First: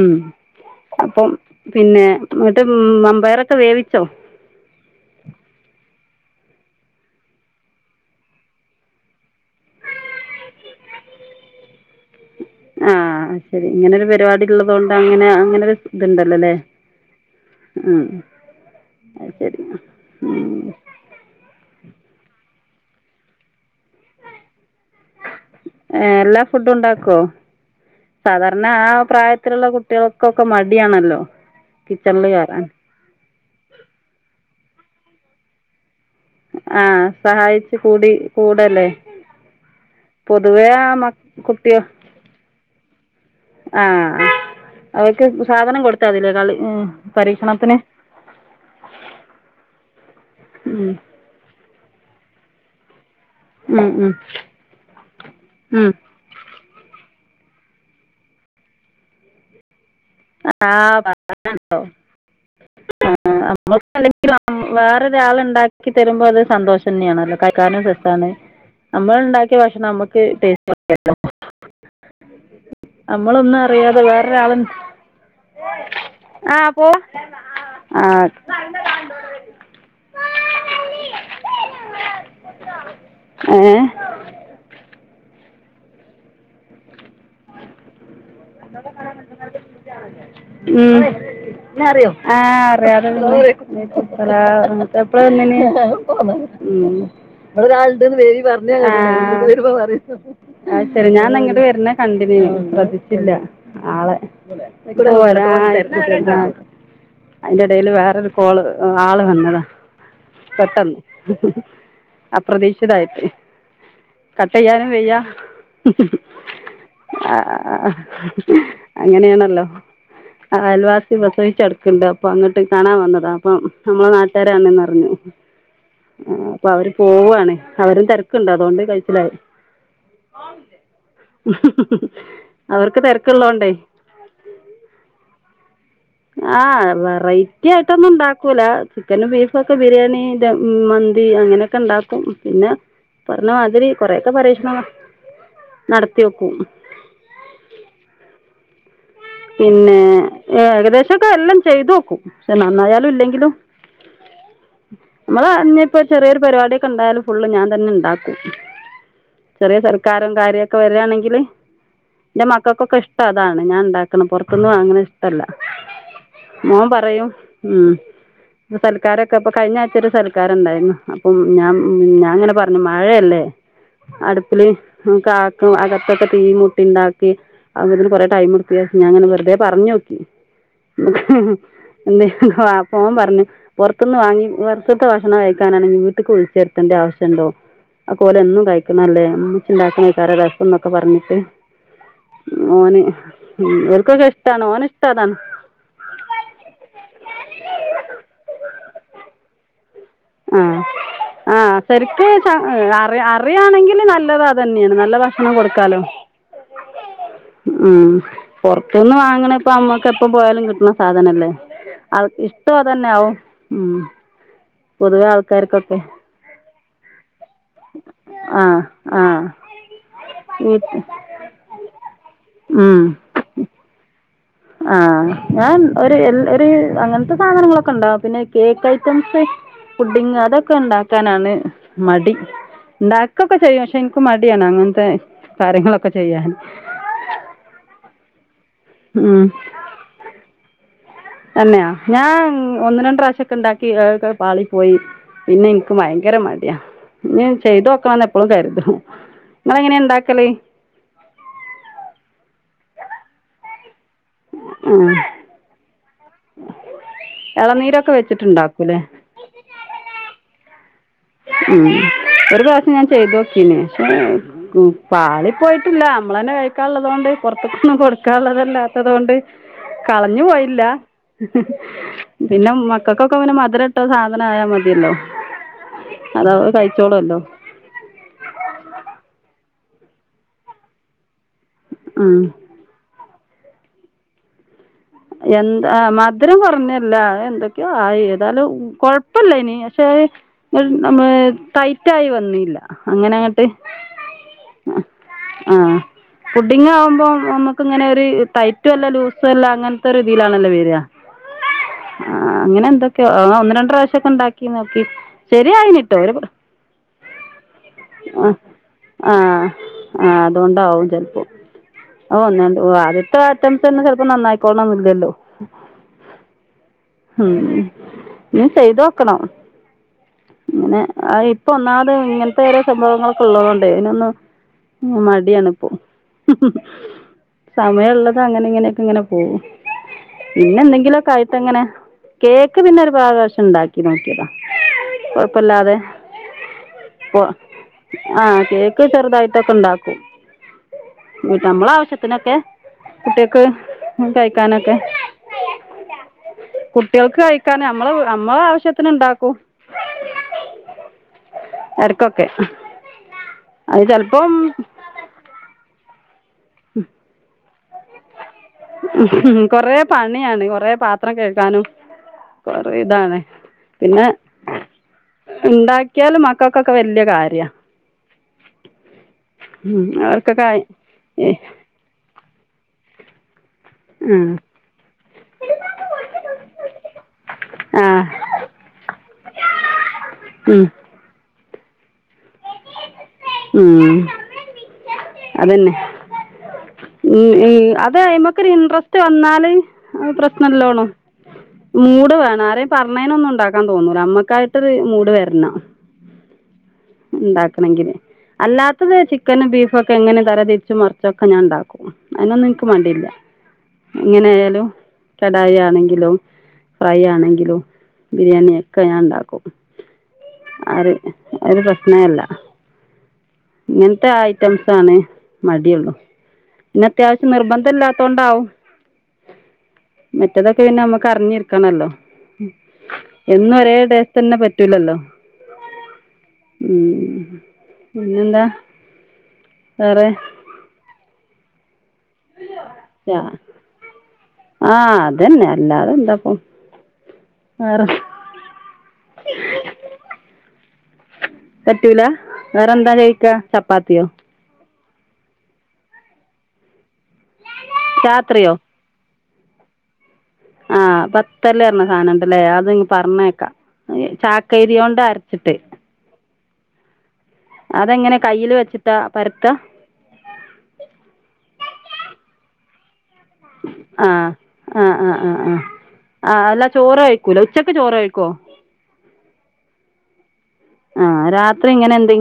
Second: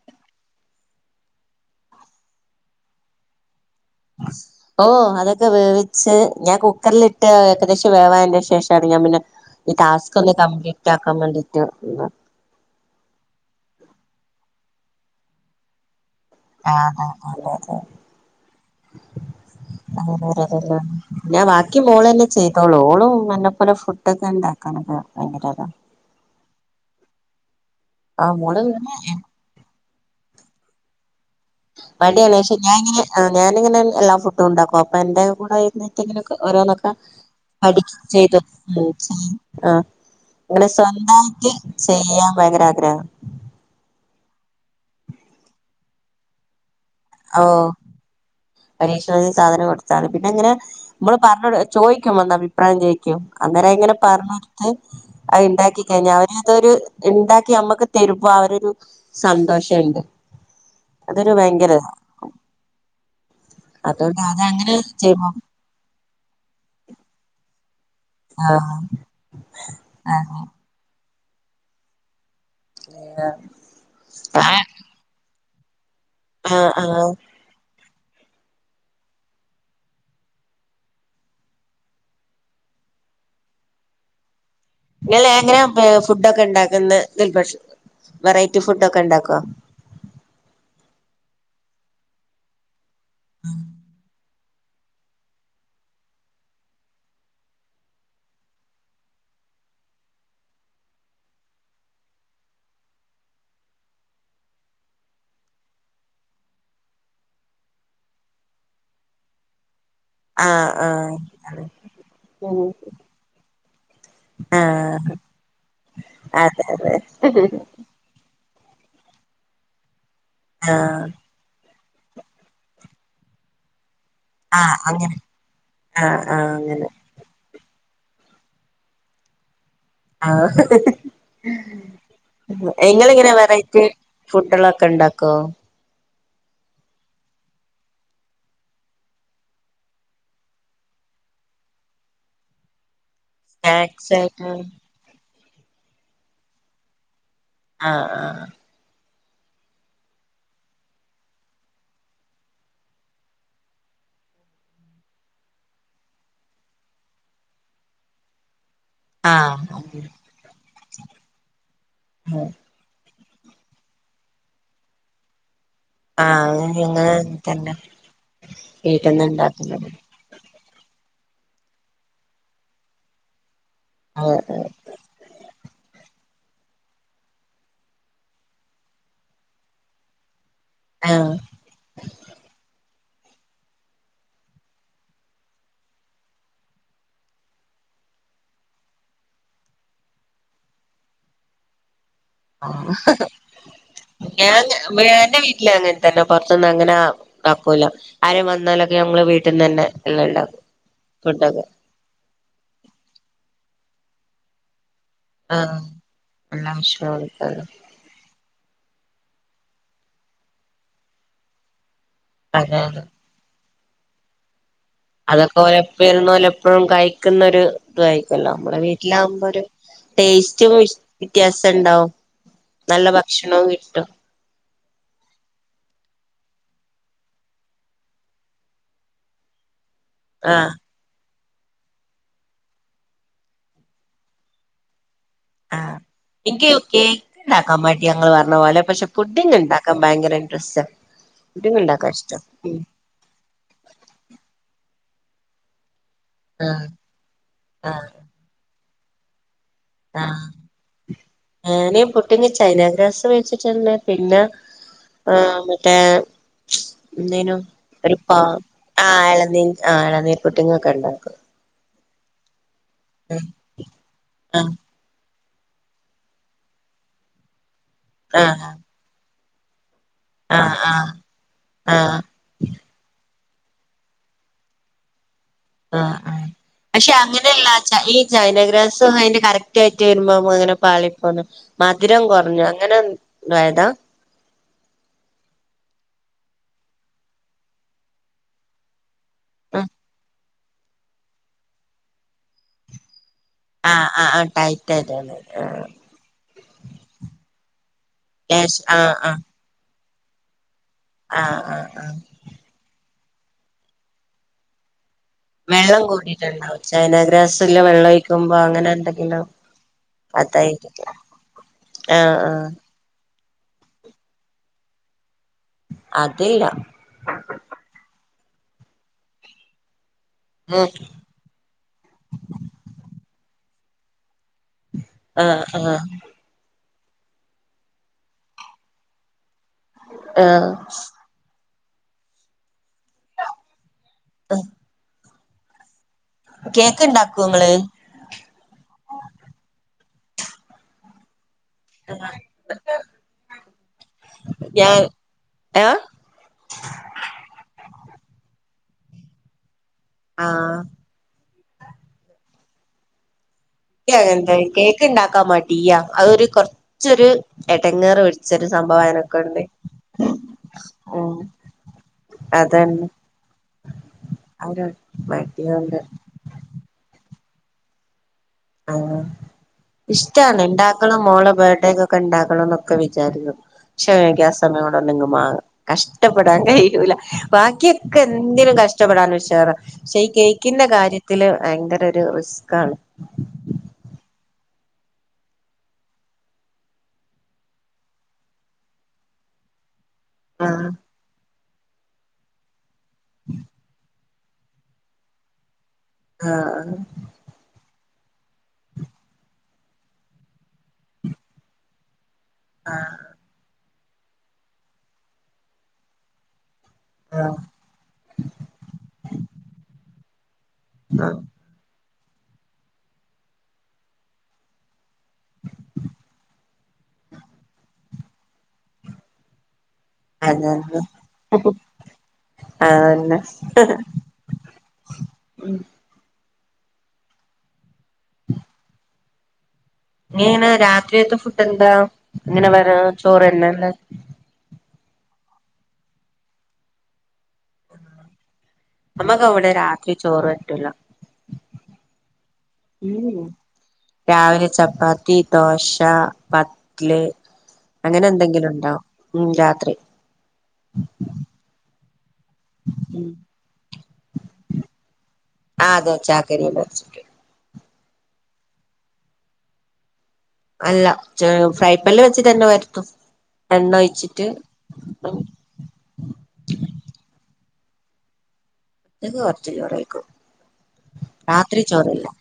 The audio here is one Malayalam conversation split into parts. ഉം അപ്പം പിന്നെ ന്നട്ട് മമ്പയറൊക്കെ വേവിച്ചോ? അസ് ഓഹ് അതൊക്കെ വേവിച്ച് ഞാൻ കുക്കറിലിട്ട് ഏകദേശം വേവാന് ശേഷാണ് ഞാൻ പിന്നെ ഈ ടാസ്കൊന്ന് കംപ്ലീറ്റ് ആക്കാൻ വേണ്ടീട്ട് ആഹ് ശെരി ഇങ്ങനൊരു പര്പാടിള്ളതോണ്ട് അങ്ങനെ അങ്ങനൊര് ഇത്ണ്ടല്ലോലേ ആ അതെ അതെ അതെ ഉം. അയ്ശെരിന്നാ ഉം. പിന്ന ബാക്കി മോളെന്നെ ചെയ്തോളൂ ഓളും ന്നെപ്പോലെ ഫുഡ്ഡൊക്കെണ്ടാക്കാനൊക്കെ ഭയങ്കരതാ ഏഹ് എല്ലാ ഫുഡ്ഡുണ്ടാക്കുവോ ആ മോള് സാധാരണ ആ പിന്നെ പ്രായ ത്ത്ല്ള്ള കുട്ട്യേൾക്കൊക്കെ മട്യാണല്ലോ. മട്യാണ് പക്ഷെ ഞാങ്ങനെ ഞാന്ങ്ങനെഎല്ലാ ഫുഡ്ഡുണ്ടാക്കും അപ്പൊ എന്റെ കൂടെ വെര്നേ ഓരോന്നൊക്കെ ആഹ് സഹായിച്ച് പഠിച്ച് കൂടി ചെയ്ത് കൂടല്ലേ ഉം ആഹ് അങ്ങനെ പൊതുവേ ആ മ സ്വന്തായിട്ട് കുട്ടിക ചെയ്യാൻ ഭയങ്കര ആഗ്രഹാ ആഹ് അവയ്ക്ക് സാധനം കൊടുത്താതില്ലേ കളി ഉം പരീഷണത്തിന് പരീക്ഷണത്തിന് സാധനം കൊടുത്താണ് പിന്നങ്ങനെ ഉം മ്മള് പറഞ്ഞൊട് ചോയിക്കും വന്നഭിപ്രായം ചോയി അന്നേരം ഉം അയ്ങ്ങനെ ഉം പറഞ്ഞൊടുത്ത് അയ് ഇണ്ടാക്കി ഉം കഴിഞ്ഞാ അവര് അതൊര് ഇണ്ടാക്കി അമ്മക്ക് തെരുമ്പാ അവരൊര് സന്തോഷണ്ട്. അതൊരു ആഹ് ഭയങ്കര [inaudible] ആഹ് അതുകൊണ്ട് അമ്മക്കല്ലെങ്കിലും അതങ്ങനെ ചെയ്യുമ്പോ വേറെരാള്ണ്ടാക്കി ണ്ടാക്കി തെരുമ്പോ അത് സന്തോഷെന്നെയാണല്ലോ കൈക്കാനും രെസ്സാണ് ആഹ് അമ്മള്ണ്ടാക്കിയ ഭക്ഷണം അമ്മക്ക് ആഹ് ടേസ് അമ്മളൊന്നും അറ്യാതെ വേറൊരാളെ ആഹ് പോ ആഹ്. ഏഹ്? ഇങ്ങ് എങ്ങനാ ഫുഡ്ഡൊക്കെണ്ടാക്ക്ന്നേ വെറൈറ്റി ഫുഡ്ഡൊക്കെണ്ടാക്കോ? ഉം ആഹ് അറ്യാതെ പിന്നെ. എപ്പളാ വന്നീനേ ഉം. ആഹ് അയ്ശെരി ഞാൻന്നാങ്ങട്ട് വെര്നേ കണ്ടിനി ശ്രദ്ധിച്ചില്ല ആളെ അയ്ക്കൂടെ പോരാ [inaudible] അയ്ന്റെ എടെല് വേറൊരു കോള് ആള് വന്നതാ ആഹ് പെട്ടെന്ന് ആഹ് അപ്രതീക്ഷിതായിട്ട്. കട്ടെയ്യാനും ആഹ് വയ്യ. അതെ അതെ ആഹ് അങ്ങനെയാണല്ലോ. ആഹ് അയൽവാസി പ്രസവിച്ചെട് ക്ക്‌ണ്ട് അപ്പ അങ്ങട്ട് കാണാൻ വന്നതാ അപ്പം നമ്മളെ നാ തരാംന്ന് ആഹ് മറഞ്ഞു അങ്ങനെ ആഹ് അപ്പ അവര് പോവാണ് അവരും തെരക്ക്‌ണ്ട് അതൊണ്ട് കൈച്ചിലായി. ആഹ് അവർക്ക് ഇങ്ങളെങ്ങനാ തിരക്കുള്ളതുകൊണ്ടേ വെറൈറ്റി ഫുഡ് കളൊക്കെണ്ടാക്കോ ആഹ് വെറൈറ്റിയായിട്ടൊന്നും ഉണ്ടാക്കൂല ചിക്കനും ബീഫും ഒക്കെ ബിരിയാണിന്റെ മന്തി അങ്ങനെ ക്കെണ്ടാക്കും പിന്നെ പറഞ്ഞ മാതിരി സ്നാക്സ് കൊറേക്കെ ആയിട്ട് പരീക്ഷണ നടത്തി ഓക്കും ആഹ് ആഹ് പിന്നെ ഏകദേശക്കെ എല്ലാം ചെയ്തോക്കും പഷേ നന്നായാലും ഇല്ലെങ്കിലും നമ്മള് ഞ്ഞി പ്പ ചെറിയൊര് പരിപാടിയൊക്കെണ്ടായാലും ഫുള്ള് ഞാൻ തന്നെണ്ടാക്കും ആഹ് ചെറിയ ആഹ് സൽക്കാരം കാര്യക്കെ വരുവാണങ്കില് ന്റെ ആഹ് മക്കക്കൊക്കെ ഇഷ്ട്ടം അതാണ് ഞാൻ ണ്ടാ ക്കണം പൊറത്തുന്ന് വാങ്ങണഇഷ്ട്ടല്ല ആഹ് മോൻ ഞങ്ങള് പറയും അങ്ങനെ തന്നെ ഉം വീട്ടിൽന്ന് സൽക്കാരൊക്കെ പ്പ ഉണ്ടാക്കുന്നത് കഴ്ഞ്ഞാഴ്ച്ചഒര് സൽ സൽക്കാരണ്ടാര്ന്നു. അപ്പം ഞാൻ ഞാൻ ങ്ങനെ പറഞ്ഞു മഴയല്ലേ ആഹ് അടുപ്പില് കാക്കും അകത്തൊക്കെ തീ കൂട്ടിണ്ടാക്കി അപ്പത്തേന് കൊറേ ടൈം എട് ക്ക് ഞാൻങ്ങനെ വെറുതെ പറഞ്ഞോക്കി ആഹ് എന്തേ അപ്പ ഓൻ പറഞ്ഞു പൊറത്തുന്ന് വാങ്ങി പൊറത്തത്തെ ഭക്ഷണം കഴിക്കാനാണെങ്കി വീട്ട്ക്ക് വിളിച്ച് വര്ത്തണ്ട ആവശ്യണ്ടോ അക്കൊല് എന്നും കഴിക്കണല്ലേ മ്മച്ചിണ്ടാക്കണെക്കാരം രസം എന്നൊക്കെ പറഞ്ട്ട് ആ ഹ ഹ ഉം ഇവർക്കൊക്കെ ഇഷ്ട്ടാണ് ഓന് ഇഷ്ട്ടം ആണോ വീട്ടില് അങ്ങനെത്തന്നെ പൊറത്തുന്നങ്ങനെ ആ ആക്കൂല ആരും വന്നാലൊക്കെ ഞങ്ങള് വീട്ടീന്നന്നെ ആഹ് ആഹ് സെരിക്ക് സ അറിയ അറിയാണങ്കില് നല്ലത് അതന്നെയാണ് നല്ല ഭഷ ക്ഷണം ആഹ് കൊടുക്കാലോ എല്ലാം ഭക്ഷണം കൊടുക്കാലോ ഉം പൊറത്തുന്ന് വാങ്ങണയിപ്പ അമ്മക്ക് എപ്പപോയാലും കിട്ട്ണ സാധനല്ലേ അ ഇഷ്ട്ടം അതാണ് അതന്നെയാവും ഉം പൊതുവെ അതൊക്കെ ആൾക്കാർക്കൊക്കെ ഓലപ്പഴും ഇരുന്നോലെപ്പഴും കഴിക്ക്‌ന്ന ഒര് തായിരിക്കുവല്ലോ ആ ബ്ടെ ആ വീട്ടിലാകുമ്പോ ഒര് ടേസ്റ്റും വി വിത്യാസണ്ടാവും ഉം ഷ്ണോം കിട്ടും ആഹ് ഞാൻ ഒര് എൽ ഒര് അങ്ങനത്തെ സാധനങ്ങളൊക്കെണ്ടാവ് പിന്നെ കേക്ക് ഐറ്റംസ് പുഡിങ് ആഹ് അതൊക്കെണ്ടാ ക്കാനാണ് മടി ണ്ടാക്കൊക്കെചെയ്യും പക്ഷെ ഇൻക്ക് മടിയാണ് അങ്ങനത്തെ ആഹ് കാര്യങ്ങളൊക്കെ ചെയ്യാൻ ഇൻക്ക് കേക്ക്ണ്ടാക്കാൻ മടിയാ ഇങ്ങള് പറഞ്ഞപോലെ പക്ഷെ ഉം പുഡിങ്ങിണ്ടാ ക്കാ ഭയങ്കര ഇട്രസ്റ്റാ തന്നെയാ ഞാൻ ഒന്ന് രണ്ട് പ്രാവശ്യക്കെണ്ടാക്കി അതൊക്കെ പാളിപോയി പിന്നെ ഇൻക്ക് ഭയങ്കര മടിയാ ആഹ് ഞ്ഞി ആഹ് ചെയ്തോക്കണംന്ന് എപ്പളും കരുതും നിങ്ങളെങ്ങനെയാ ആഹ് ഉണ്ടാക്കല് ഞാന് പുഡിങ്ങ് ചൈനാഗ്രാസ് മേടിച്ചിട്ടൊണ്ട് പിന്നെ ആ ആഹ് മറ്റേ എന്തേനു ഇളനീരൊക്കെ ഒര് പ വെച്ചിട്ടുണ്ടാക്കൂല്ലേ ആഹ് എളനീ ആഹ് എളനീർപുഡിങ്ങൊക്കെണ്ടാക്കും. ഉം ഒര് പ്രാവ്ശം ഞാൻ ചെയ്തൊക്കീനേ ഷേ ആഹ് കു പാളി പോയിട്ടില്ല നമ്മളതന്നെ കഴിക്കാള്ളത്കൊണ്ട് പുറത്ത്ക്കൊന്നും ആഹ് കൊടുക്കാൻള്ളതല്ലാത്തതൊണ്ട് കളഞ്ഞു ആഹ് പോയില്ല ആഹ് ആഹ് പിന്നെ മക്കൾക്കൊക്കെ ഇങ്ങനെ മധുരംട്ട സാധനം ആയാ മതിയല്ലോ ആഹ് ആഹ് അത് അവർ പക്ഷെ കഴിച്ചോളുമല്ലോ അങ്ങനെയല്ലാച്ച ഈ ചൈനഗ്രാസും അതിന്റെ കറക്റ്റ് ആയിട്ട് വരുമ്പോ അങ്ങനെ പാളിപ്പോന്നു മധുരം ഉം കുറഞ്ഞു അങ്ങനെ തായതാ എന്താ മധുരം കുറഞ്ഞല്ല എന്തൊക്കെയോ ആയി ഏതാലും കൊഴ ഇപ്പല്ല ഇനി പക്ഷെ [unintelligible] ടൈറ്റായി വന്നില്ല അങ്ങനെ അങ്ങട്ട് ആഹ് ആഹ് ആഹ് ടൈറ്റ് ആയിട്ട് വന്നില്ല ആഹ് പുഡിങ് ആവുമ്പോ നമുക്ക് ഇങ്ങനെ ഒരു ലേശം ടൈറ്റുമല്ല ആഹ് ആഹ് ലൂസുമല്ല അങ്ങന [unintelligible] രീതിയിലാണല്ലേ വരുക ആഹ് ആഹ് ആഹ് ആഹ് അങ്ങനെ എന്തൊക്കെയോ, ഒന്ന് രണ്ട് പ്രാവശ്യം ക്കെ ഉണ്ടാക്കി നോക്കി വെള്ളം ശരിയായിനിട്ടോ ഒരു കൂടിയിട്ടുണ്ടാവും, ചൈനാഗ്രാസില് വെള്ളം ആഹ് ഒഴിക്കുമ്പോ അങ്ങനെ എന്തെങ്കിലും ആഹ് ആഹ് അതുകൊണ്ടാവും അതായിരിക്കും ചിലപ്പോ. [unintelligible] ആഹ് ആഹ് [unintelligible] തന്നെ ചിലപ്പോ നന്നായിക്കോള്ളണം എന്നില്ലല്ലോ അതില്ല ഉം ഇനീം ചെയ്തോക്കണം ഉം ഇങ്ങനെ ആഹ് ഇപ്പൊ ഒന്നാമത് ഇങ്ങനത്തെ ഓരോ സംഭവങ്ങളൊക്കെ ഉള്ളത് കൊണ്ടേ ഇതിനൊന്നും ഉം ആഹ് മടിയാണ് ഇപ്പോ, ആഹ് സമയമുള്ളത് അങ്ങനെ ഇങ്ങനെയൊക്കെ ഇങ്ങനെ പോകും. ആഹ് പിന്നെ എന്തെങ്കിലുമൊക്കെ ആയിട്ടിങ്ങനെ. കേക്ക് പിന്നെ ഒരു പ്രാവശ്യം ഉണ്ടാക്കി. [unintelligible] കൊഴപ്പില്ലാതെ കേക്ക് ഉണ്ടാക്കുവോ നിങ്ങള് ആഹ് കേക്ക് ചെറുതായിട്ടൊക്കെ ഉണ്ടാക്കും നമ്മള ആവശ്യത്തിനൊക്കെ കുട്ടികൾക്ക് കഴിക്കാനൊക്കെ ഞാൻ ഏഹ് കുട്ടികൾക്ക് കഴിക്കാന്, നമ്മള് നമ്മള ആവശ്യത്തിന് ഉണ്ടാക്കും ആഹ് എടക്കൊക്കെ എനിക്ക് [unintelligible] കേക്ക് ഉണ്ടാക്കാൻ മടിയാ. അതൊരു കുറച്ചൊരു എടങ്ങേറ് പിടി കൊറെ പണിയാണ്, കൊറെ പാത്രം കഴ്കാനും കൊറെ അതന്നെ ഇതാണ്. പിന്നെ അവര് മടിയോണ്ട് ഉണ്ടാക്കിയാല് മ മക്കൾക്കൊക്കെ വലിയ കാര്യാ ആഹ്. ഉം ഇഷ്ടാണ് അവർക്കൊക്കെ ഉണ്ടാക്കണം ഏ മോളെ ബേർഡേക്ക ക്ക ഉണ്ടാക്കണം എന്നൊക്കെ വിചാരിക്കും, പക്ഷേ എങ്കിൽ ആ സമയ [unintelligible] കഷ്ടപ്പെടാൻ കഴിയൂല, ആ ആ ബാക്കിയൊക്കെ എന്തേലും കഷ്ടപ്പെടാൻ ഉഷാറാ പക്ഷെ ഈ ഉം കേക്കിൻ്റെ കാര്യത്തില് ഭയങ്കര ഒരു റിസ്ക്കാണ് ആഹ് അതന്നെ. ഉം ഈ അത് അതിമ്മേക്ക് ഒരു ഇൻട്രസ്റ്റ് വന്നാല് പ്രശ്നം. ആഹ് [unintelligible] മൂട് വേണം. ആരേലും പറഞ്ഞേനൊന്നും ഉണ്ടാക്കാൻ തോന്നൂല, ഞമ്മക്കായിട്ട് ട്ട് ഒരു മൂട് വരണം. ആഹ് ആഹ് ഉണ്ടാക്കണെങ്കില്. അല്ലാത്തത് ചിക്കനും ബീഫും ഒക്കെ എങ്ങനേം തരം തിരിച്ചും മറിച്ചും ഒക്കെ ഞാൻ ഉണ്ടാക്കും. അതിനൊന്നും എനിക്ക് ആഹ് മടിയില്ല. എങ്ങനെ ആയാലും കടായി ആണെങ്കിലും ഫ്രൈ ആഹ് ആണെങ്കിലും ബിരിയാണി ഒക്കെ ഞാൻ ഉണ്ടാക്കും, ആര് ആഹ് അതൊരു പ്രശ്നേ അല്ല ഇങ്ങനത്തെ ഐറ്റംസ് ആണ് മടിയുള്ളു പിന്നെ അത്യാവശ്യം നിർബന്ധം ഇല്ലാത്തോണ്ടാവും മറ്റേതൊക്കെ അതന്നെ പിന്നെ നമ്ക്ക് അറിഞ്ഞിരിക്കണല്ലോ അതന്നെ എന്നും ഒരേ ടേസ്റ്റ് തന്നെ പറ്റൂലല്ലോ ഉം ഉം പിന്നെന്താ ഇനി വേറെ എങ്ങനാ രാത്രിയത്തെ ഫുഡ് എന്താ ഇങ്ങനെ വരാ ചോറ് തന്നല്ലേ ആഹ് അതന്നെ അല്ലാതെ എന്താപ്പൊ വേറെ അമ്മക്ക് അവിടെ രാത്രി ചോറ് പറ്റൂലാ പറ്റൂല വേറെന്താ കഴിക്കാ [unintelligible] ചപ്പാത്തിയോ രാവിലെ ചപ്പാ ത്തി ദോശ പത്ത്ല് അങ്ങനെ എന്തെങ്കിലും രാത്രിയോ ഉണ്ടാവും ഉം രാത്രി ആഹ് പത്തല് പറഞ്ഞ സാധന [unintelligible] അത്ങ്ങ് ഉം പറഞ്ഞേക്കാം ചാക്കരിയോണ്ട് അരച്ചിട്ട് ആ അതെ ചാക്കരിയില വെച്ചിട്ട് അതെങ്ങനാ കയ്യില് വെച്ചിട്ടാ പരത്താ അല്ല ചെ ഫ്രൈ പാനില് വെചിട്ട് തന്നെ പരത്തും ആഹ് ആഹ് ആഹ് ആഹ് ആഹ് ആഹ് അല്ല ചോറ് കഴിക്കൂല ഉച്ചക്ക് ചോറ് കഴിക്കോ ഉച്ചക്ക് കൊറച്ച് ചോറ് കഴിക്കും ആഹ് രാത്രി ഇങ്ങനെ എന്തെ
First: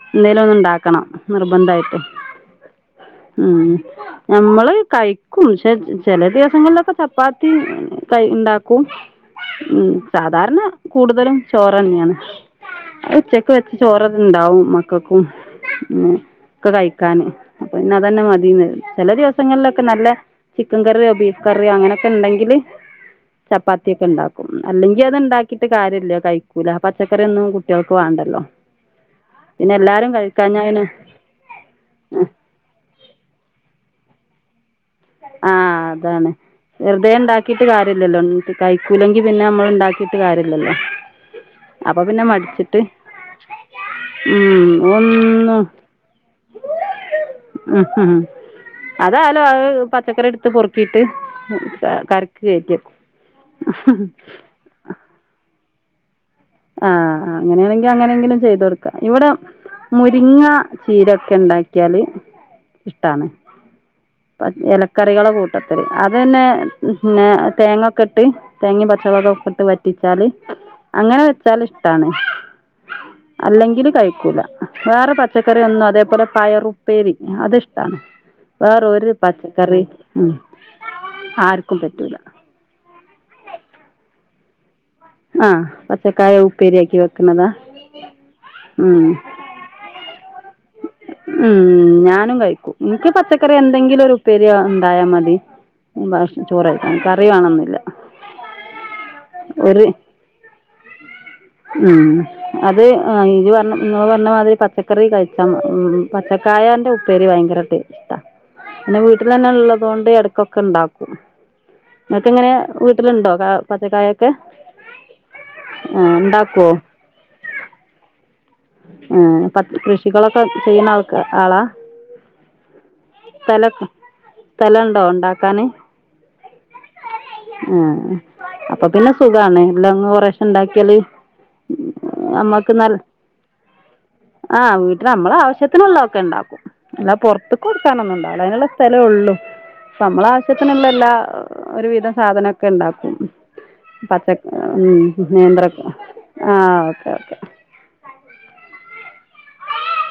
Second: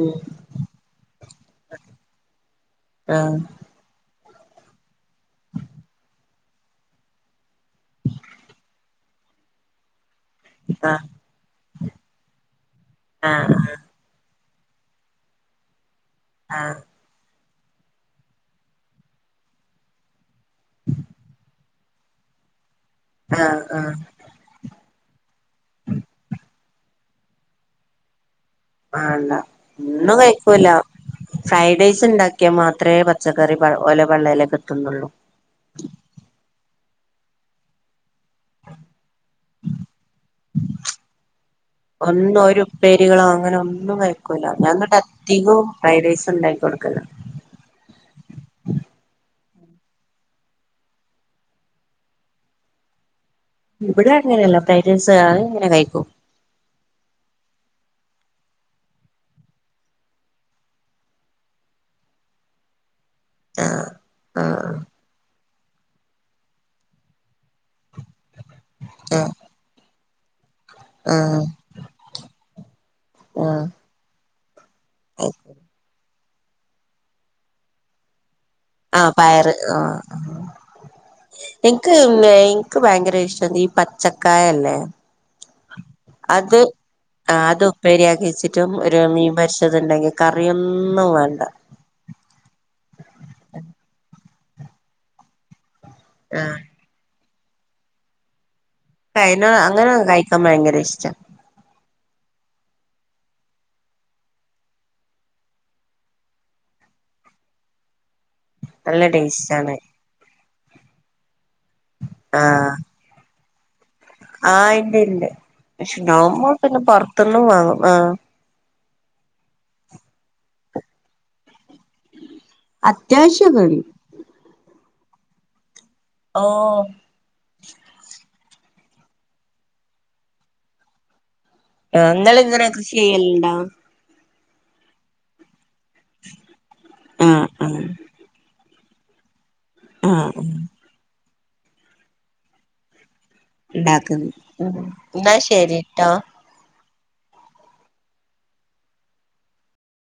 ഉം എന്തേലും ഒന്ന് ഉണ്ടാക്കണം നിർബന്ധായിട്ട് ആ ഉം നമ്മള് കഴിക്കും പക്ഷെ ചെല ദിവസങ്ങളിലൊക്കെ ചപ്പാത്തി കൈ ഉണ്ടാക്കും ഉം സാധാരണ കൂടുതലും ചോറ് തന്നെയാണ് അത് ആ ഉച്ചക്ക് വെച്ച ചോറത് ഇണ്ടാവും മക്കക്കും പിന്നെ ആ ഒക്കെ ആ കഴി ക്കാന് അപ്പൊ ഇന്ന് അതന്ന മതീന്ന് ചെല ദിവസങ്ങളിലൊക്കെ നല്ല ചിക്കൻ കറിയോ ബീഫ് കറിയോ അങ്ങനെയൊക്കെ ഇണ്ടെങ്കില് ആ ആ ചപ്പാത്തിയെക്കെ ഇണ്ടാക്കും അല്ലെങ്കി അത് ഉണ്ടാക്കിട്ട് കാര്യല്ല കഴിക്കൂല പച്ചക്കറിയൊന്നും കുട്ട്യൾക്ക് വേണ്ടല്ലോ വേണ്ടാ പിന്നെ എല്ലാരും ഒന്നും കഴിക്കാഞ്ഞാ കഴിക്കൂല പിന്നെ ഫ്രൈഡ് റൈസ് ആ ഉണ്ടാക്കിയാൽ മാത്രേ പച്ചക്കറി പ ഓലെ പള്ളേലേക്ക് എത്തുന്നുള്ളൂ ആഹ് അതാണ് വെറുതെ ഇണ്ടാക്കിട്ട് കാര്യല്ലല്ലോ ഉൻ കയിക്കൂലങ്കി പിന്നെ അമ്മള് ഇണ്ടാക്കീട്ട് കാര്യല്ലല്ലോ അപ്പൊ പിന്നെ ഒന്നും ഒരു മടിച്ചിട്ട് ഉപ്പേരികളോ അങ്ങനെ ഒന്നും കയ്ക്കൂല ഉം ഞാൻ എന്നിട്ട് അധികോം ഒന്നും ഫ്രൈഡ് റൈസ് ഉണ്ടാക്കി കൊടുക്കലാ മ്ഹ് ഹ് അതാലോ അത് പച്ചക്കറി എടുത്ത് പൊറുക്കീട്ട് കറിക്കു കഴിക്കും ഇവിടെ അങ്ങനെയല്ല ഫ്രൈഡ്റൈസ് അത് അങ്ങനെ കഴിക്കും ആഹ് ആഹ് അങ്ങനെയാണെങ്കിൽ അങ്ങനയെങ്കിലും ചെയ്ത് കൊടുക്കാം ഇവിട മുരിങ്ങാ ചീരൊക്കെണ്ടാക്കിയാല് ഇഷ്ടാണ് ആ ആ പ ഇലക്കറികള് കൂ [unintelligible] അതന്നെ പിന്നെ തേങ്ങൊക്കെ ഇട്ട് തേങ്ങയും ആ പച്ചമൊളകൊക്കെ ഇട്ട് വ റ്റിച്ചാല് ആ അങ്ങനെ വെച്ചാല് ഇഷ്ടാണ് ആ അല്ലെങ്കില് കഴിക്കൂല വേറെ പച്ചക്കറി ഒന്നും അതേ പോലെ പയറുപ്പേരി അത്ഷ്ടാണ് ആഹ് പയറ് ആഹ് ആർക്കും ഏക്ക് പറ്റില്ല എക്ക് ഭയങ്കര ഇഷ്ട ഈ പച്ചക്കായ ഇല്ലേ ആഹ് പ അത് അത് ഉപ്പേരിയാക്കി വെച്ചിട്ടും ഒരു ഉം മീൻ പൊരിച്ചത് ഉണ്ടെങ്കി ഉം ഞാനും കഴിക്കും എനിക്ക് പച്ചക്കറി എന്തെങ്കിലും ഒരു ഉപ്പേരി ഉണ്ടായാ മതി [unintelligible] ആ ചോറായി കറി വേണന്നില്ല [unintelligible] അങ്ങനെ കഴിക്കാൻ ഭയങ്കര ഇഷ്ടാ ഉം അത് ഇജ്ജ് പറഞ്ഞ ഇങ്ങള് പറഞ്ഞ മാതിരി പച്ചക്കറി കഴിച്ചാ മ്ഹ് പച്ചക്കായന്റെ ഉപ്പേരി ഭയങ്കരട്ട് പിന്നെ നല്ല വീട്ടിൽ തന്നെ ടേസ്റ്റ് ആണ് ഉള്ളത് കൊണ്ട് ഇടക്കൊക്കെ ഉണ്ടാക്കും ഇങ്ങക്ക് ഇങ്ങനെ ആഹ് വീട്ടിലുണ്ടോ പച്ചക്കായൊക്കെ ആഹ് ഇണ്ട് ഇണ്ട് പക്ഷെ ആഹ് ഞാൻ ഉണ്ടാക്കുവോ പിന്നെ പൊറത്തു നിന്നും വാങ്ങും ആ് ആഹ പച്ചാ കൃഷികളൊക്കെ ചെയ്യുന്ന ആൾക്ക ആളാ അത്യാവശ്യ ക്കെണ്ട് സ്ഥലണ്ടോ ഇണ്ടാക്കാന് ഓ ഏ അപ്പം പിന്നെ സുഖാണ് എല്ലങ്ങ് കൊറേശെണ്ടാക്കിയാല് അഹ ഇങ്ങള് ഇങ്ങനെ കൃഷി ചെയ്യല്ണ്ടോ ആഹ് വീട്ടില് നമ്മളെ ആവശ്യത്തിനുള്ളതൊക്കെണ്ടാക്കും അല്ലാതെ ആഹ് പൊറത്ത് ആഹ് ന്നുണ്ടാവൂല അയ്ന്ള്ള സ്ഥലേ ഒള്ളൂ അപ്പം ആഹ് നമ്മളാവശ്യത്തിന്ള്ള ല്ല ഒരു വിധം സാധനൊക്കെണ്ടാക്കും പച്ച ഉണ്ടാക്കുന്നു ഉം ഉ എന്നാ നേന്ത്ര ശരിട്ടോ ആഹ ഓക്കെ ഓക്കെ